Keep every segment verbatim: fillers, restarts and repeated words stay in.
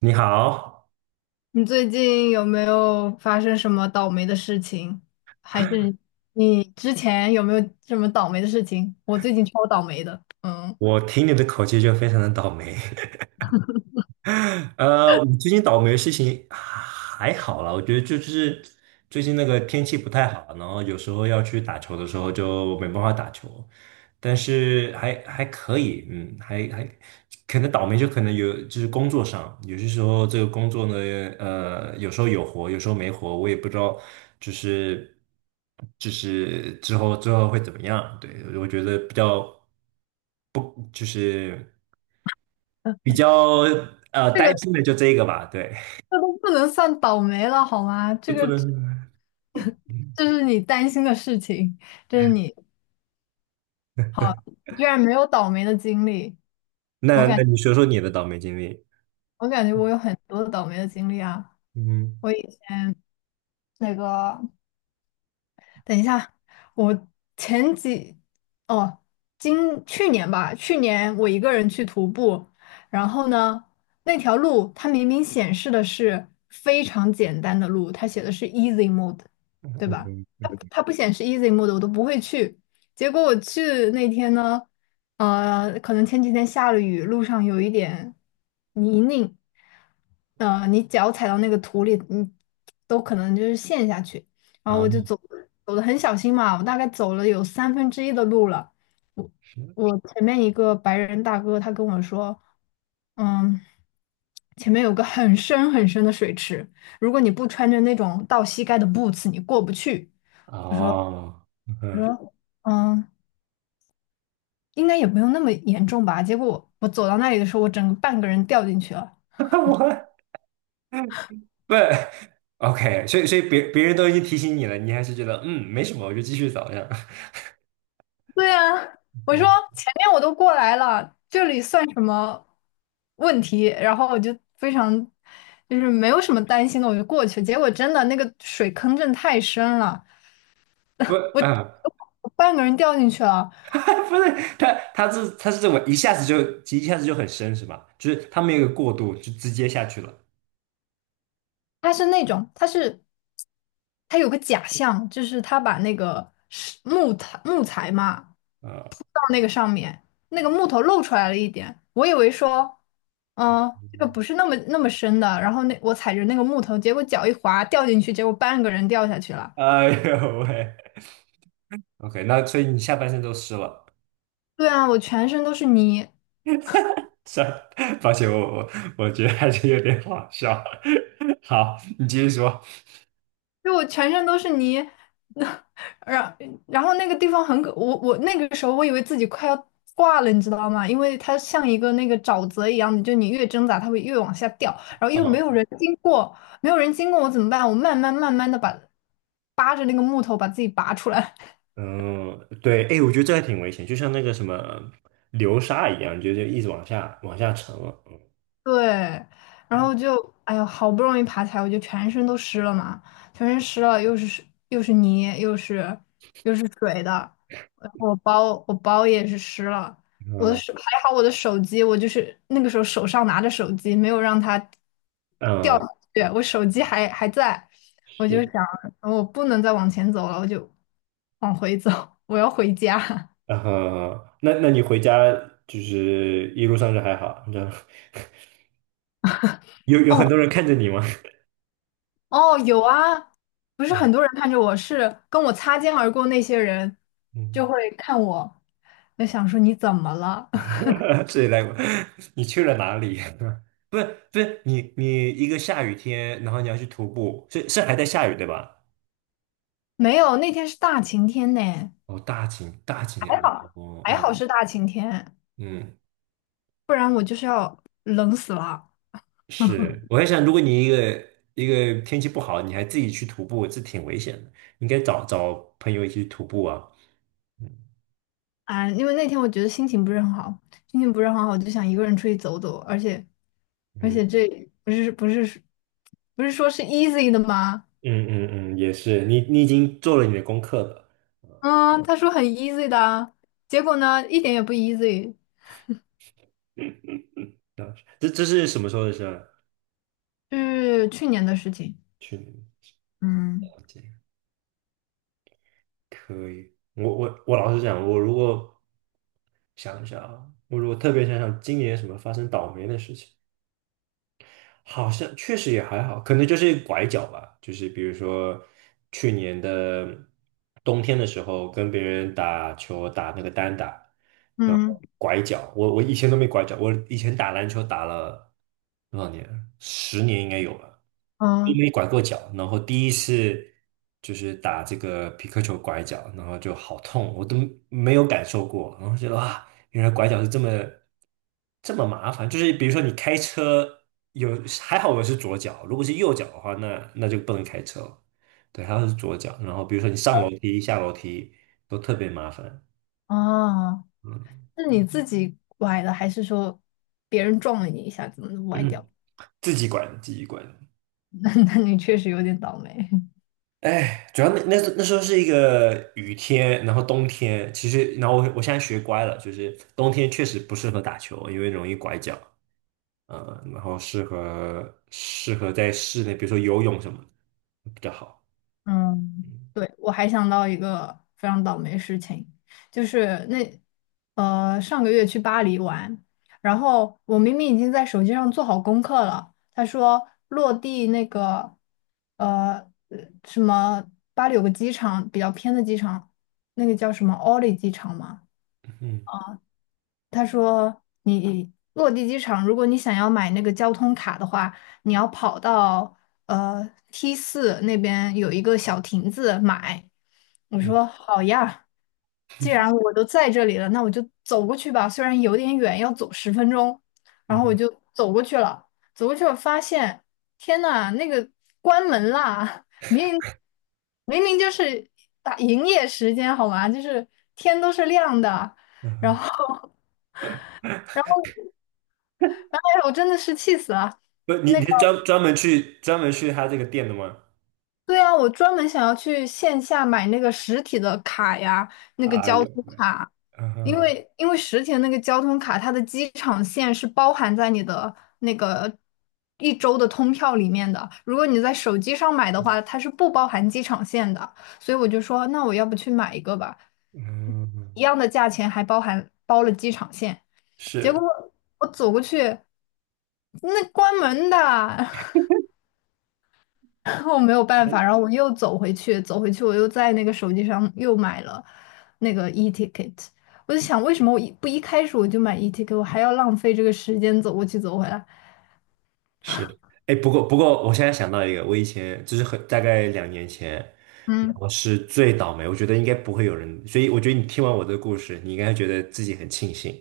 你好，你最近有没有发生什么倒霉的事情？还是你之前有没有什么倒霉的事情？我最近超倒霉的，嗯，我听你的口气就非常的倒霉。呃，我最近倒霉的事情还好啦，我觉得就就是最近那个天气不太好，然后有时候要去打球的时候就没办法打球，但是还还可以，嗯，还还可能倒霉就可能有就是工作上，有些时候这个工作呢，呃，有时候有活，有时候没活，我也不知道，就是就是之后之后会怎么样，对，我觉得比较不就是。比较呃这担个心的就这个吧，对，这都不能算倒霉了好吗？就这不个 能。这是你担心的事情，这是你居然没有倒霉的经历。我那感那你说说你的倒霉经历？我感觉我有很多倒霉的经历啊，嗯我以那个。等一下，我前几哦，今去年吧，去年我一个人去徒步，然后呢，那条路它明明显示的是非常简单的路，它写的是 easy mode,对吧？嗯它它不显示 easy mode,我都不会去。结果我去那天呢，呃，可能前几天下了雨，路上有一点泥泞，呃，你脚踩到那个土里，你都可能就是陷下去。然后我就走啊走的很小心嘛，我大概走了有三分之一的路了。我前面一个白人大哥他跟我说，嗯，前面有个很深很深的水池，如果你不穿着那种到膝盖的 boots,你过不去。我说哦我嗯，说嗯，应该也不用那么严重吧。结果我走到那里的时候，我整个半个人掉进去了，我不 OK,所以所以别别人都已经提醒你了，你还是觉得嗯没什么，我就继续找这样。对呀，我说嗯，前面我都过来了，这里算什么问题？然后我就非常就是没有什么担心的，我就过去。结果真的那个水坑真的太深了，不我啊，我半个人掉进去了。不是他他是他是这么一下子就一下子就很深是吧？就是他没有一个过渡，就直接下去了。它是那种，它是它有个假象，就是它把那个是木材木材嘛，呃，到那个上面，那个木头露出来了一点，我以为说，嗯，这个不是那么那么深的，然后那我踩着那个木头，结果脚一滑掉进去，结果半个人掉下去 了。哎呦喂，OK,那所以你下半身都湿了。对啊，我全身都是泥。算，抱歉，我我我觉得还是有点好笑。好，你继续说。就我全身都是泥，然然后那个地方很可，我我那个时候我以为自己快要挂了，你知道吗？因为它像一个那个沼泽一样的，就你越挣扎，它会越往下掉，然后又没有人经过，没有人经过我怎么办？我慢慢慢慢的把扒着那个木头把自己拔出来。嗯嗯，对，哎，我觉得这还挺危险，就像那个什么流沙一样，就就一直往下往下沉了。对，然后就，哎呦，好不容易爬起来，我就全身都湿了嘛，全身湿了，又是湿又是泥，又是又是水的，然后我包我包也是湿了，我的嗯手还好，我的手机，我就是那个时候手上拿着手机，没有让它掉嗯，下去，我手机还还在，我就是，想，我不能再往前走了，我就往回走，我要回家。然后那那你回家就是一路上就还好，你知道？有有很多哦。人看着你吗？哦，有啊，不 是啊，很多人看着我，是跟我擦肩而过那些人就嗯，会看我，就想说你怎么了？所以来，你去了哪里？不是不是，你你一个下雨天，然后你要去徒步，是是还在下雨对吧？没有，那天是大晴天呢，哦，大景大景点，还好哦，还哦好是大晴天，嗯，不然我就是要冷死了是，我在想，如果你一个一个天气不好，你还自己去徒步，这挺危险的，应该找找朋友一起去徒步啊。嗯啊！因为那天我觉得心情不是很好，心情不是很好，我就想一个人出去走走，而且而且嗯这不是不是不是说是 easy 的吗？嗯嗯嗯，也是，你你已经做了你的功课了，嗯，他说很 easy 的啊结果呢一点也不 easy。这这是什么时候的事儿？是去年的事情。去年嗯。了解，可以。我我我老实讲，我如果想一下啊，我如果特别想想今年什么发生倒霉的事情。好像确实也还好，可能就是拐角吧，就是比如说去年的冬天的时候，跟别人打球打那个单打，然后嗯。拐角，我我以前都没拐角，我以前打篮球打了多少年啊十年应该有了，都嗯。没拐过角，然后第一次就是打这个皮克球拐角，然后就好痛，我都没有感受过，然后觉得哇，原来拐角是这么。这么麻烦？就是比如说你开车有还好我是左脚，如果是右脚的话，那那就不能开车了。对，还好是左脚。然后比如说你上楼梯、下楼梯都特别麻烦。哦，嗯，是你自己崴的，还是说别人撞了你一下子崴掉？自己管，自己管。那那你确实有点倒霉。哎，主要那那时那时候是一个雨天，然后冬天，其实然后我我现在学乖了，就是冬天确实不适合打球，因为容易拐脚。嗯，然后适合适合在室内，比如说游泳什么的比较好。嗯，嗯对，我还想到一个非常倒霉的事情，就是那呃上个月去巴黎玩，然后我明明已经在手机上做好功课了，他说落地那个呃呃什么巴黎有个机场比较偏的机场，那个叫什么奥利机场吗？嗯他说你落地机场，如果你想要买那个交通卡的话，你要跑到呃 T 四那边有一个小亭子买。我嗯说好呀，既然我都在这里了，那我就走过去吧。虽然有点远，要走十分钟，然后我嗯。就走过去了。走过去我发现，天呐，那个关门啦！明明明就是打营业时间好吗？就是天都是亮的，嗯然哼，后。哎呀，我真的是气死了。不，你那你个，是专专门去专门去他这个店的吗？对啊，我专门想要去线下买那个实体的卡呀，那个啊，交有，通卡，嗯因哼，为因为实体的那个交通卡，它的机场线是包含在你的那个一周的通票里面的。如果你在手机上买的话，它是不包含机场线的。所以我就说，那我要不去买一个吧，嗯，一样的价钱还包含包了机场线。结果是我走过去，那关门的。我没有办法，然后我又走回去，走回去我又在那个手机上又买了那个 e ticket。我就想，为什么我一不一开始我就买 e ticket,我还要浪费这个时间走过去走回来？是，哎，不过不过，我现在想到一个，我以前就是很大概两年前，嗯。我是最倒霉，我觉得应该不会有人，所以我觉得你听完我的故事，你应该觉得自己很庆幸，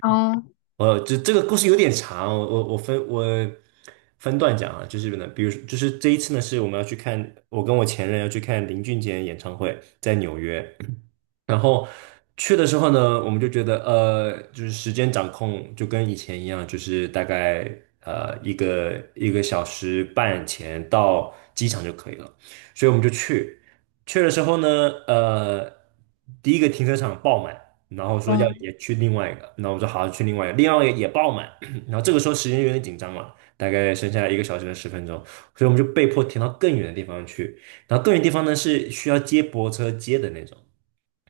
哦。呃，这这个故事有点长，我我我分我分段讲啊，就是呢，比如说就是这一次呢，是我们要去看，我跟我前任要去看林俊杰演唱会，在纽约，然后去的时候呢，我们就觉得呃，就是时间掌控就跟以前一样，就是大概呃一个一个小时半前到机场就可以了，所以我们就去，去的时候呢，呃，第一个停车场爆满。然后说要嗯。也去另外一个，那我说好去另外一个，另外一个也爆满，然后这个时候时间有点紧张了，大概剩下来一个小时的十分钟，所以我们就被迫停到更远的地方去，然后更远地方呢是需要接驳车接的那种。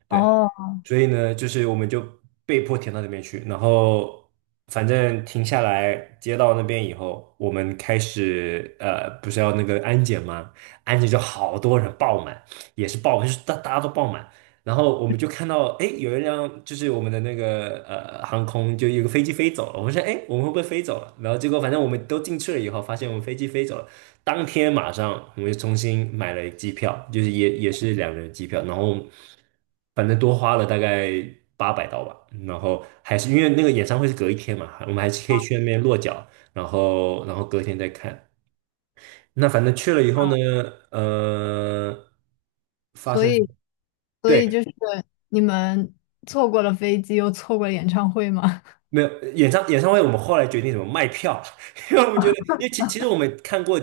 对，哦。所以呢，就是我们就被迫停到那边去，然后反正停下来，接到那边以后，我们开始呃，不是要那个安检吗？安检就好多人爆满，也是爆满就是大大家都爆满，然后我们就看到，哎，有一辆就是我们的那个呃航空，就有个飞机飞走了，我们说，哎，我们会不会飞走了？然后结果反正我们都进去了以后，发现我们飞机飞走了。当天马上我们就重新买了机票，就是也也是两人机票，然后反正多花了大概八百刀吧，然后还是因为那个演唱会是隔一天嘛，我们还是可以去那边落脚，然后然后隔天再看。那反正去了以后呢，呃，发所以，生。所以对，就是你们错过了飞机，又错过了演唱会吗？没有演唱演唱会，我们后来决定怎么卖票，因为我们觉得，因为其其实我们看过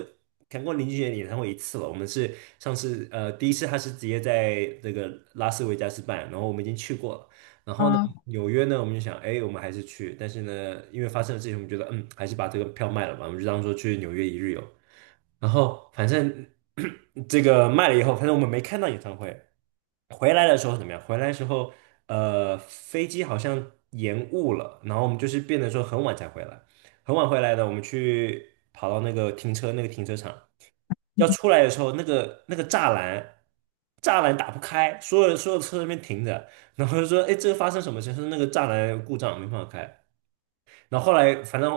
看过林俊杰的演唱会一次了，我们是上次呃第一次他是直接在这个拉斯维加斯办，然后我们已经去过了，然后呢嗯，纽约呢我们就想，哎，我们还是去，但是呢因为发生了事情，我们觉得嗯还是把这个票卖了吧，我们就当做去纽约一日游，然后反正 这个卖了以后，反正我们没看到演唱会。回来的时候怎么样？回来的时候，呃，飞机好像延误了，然后我们就是变得说很晚才回来，很晚回来的，我们去跑到那个停车那个停车场，要出来的时候，那个那个栅栏栅栏打不开，所有所有车在那边停着，然后就说，哎，这个发生什么事？他说那个栅栏故障没办法开，然后后来反正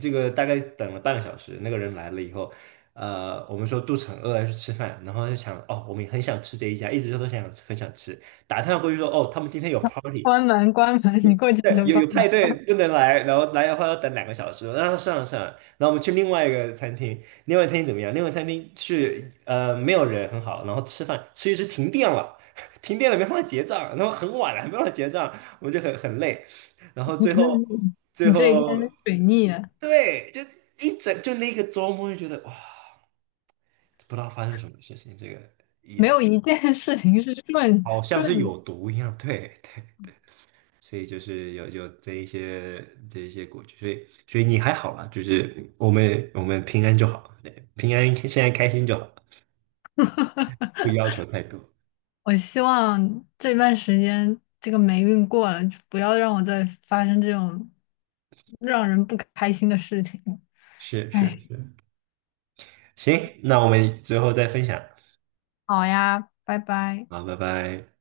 这个大概等了半个小时，那个人来了以后，呃，我们说肚子很饿要去吃饭，然后就想哦，我们也很想吃这一家，一直都想很想吃，打探过去说哦，他们今天有 party,关门，关门，你过去对，就有关有门。派对不能来，然后来的话要等两个小时，然后算了算了，然后我们去另外一个餐厅，另外餐厅怎么样？另外餐厅去呃没有人很好，然后吃饭吃一吃停电了，停电了没办法结账，然后很晚了还没办法结账，我们就很很累。然后 你最后真，最你这一后天水逆了，对，就一整就那个周末就觉得哇，不知道发生什么事情，这个没有一件事情是顺好像是顺的。有毒一样。对，对所以就是有有这一些这一些过去，所以所以你还好啦，就是我们我们平安就好，对，平安现在开心就好，不要求太多。我希望这段时间这个霉运过了，就不要让我再发生这种让人不开心的事情。是是哎，是，行，那我们之后再分享，好呀，拜拜。好，拜拜。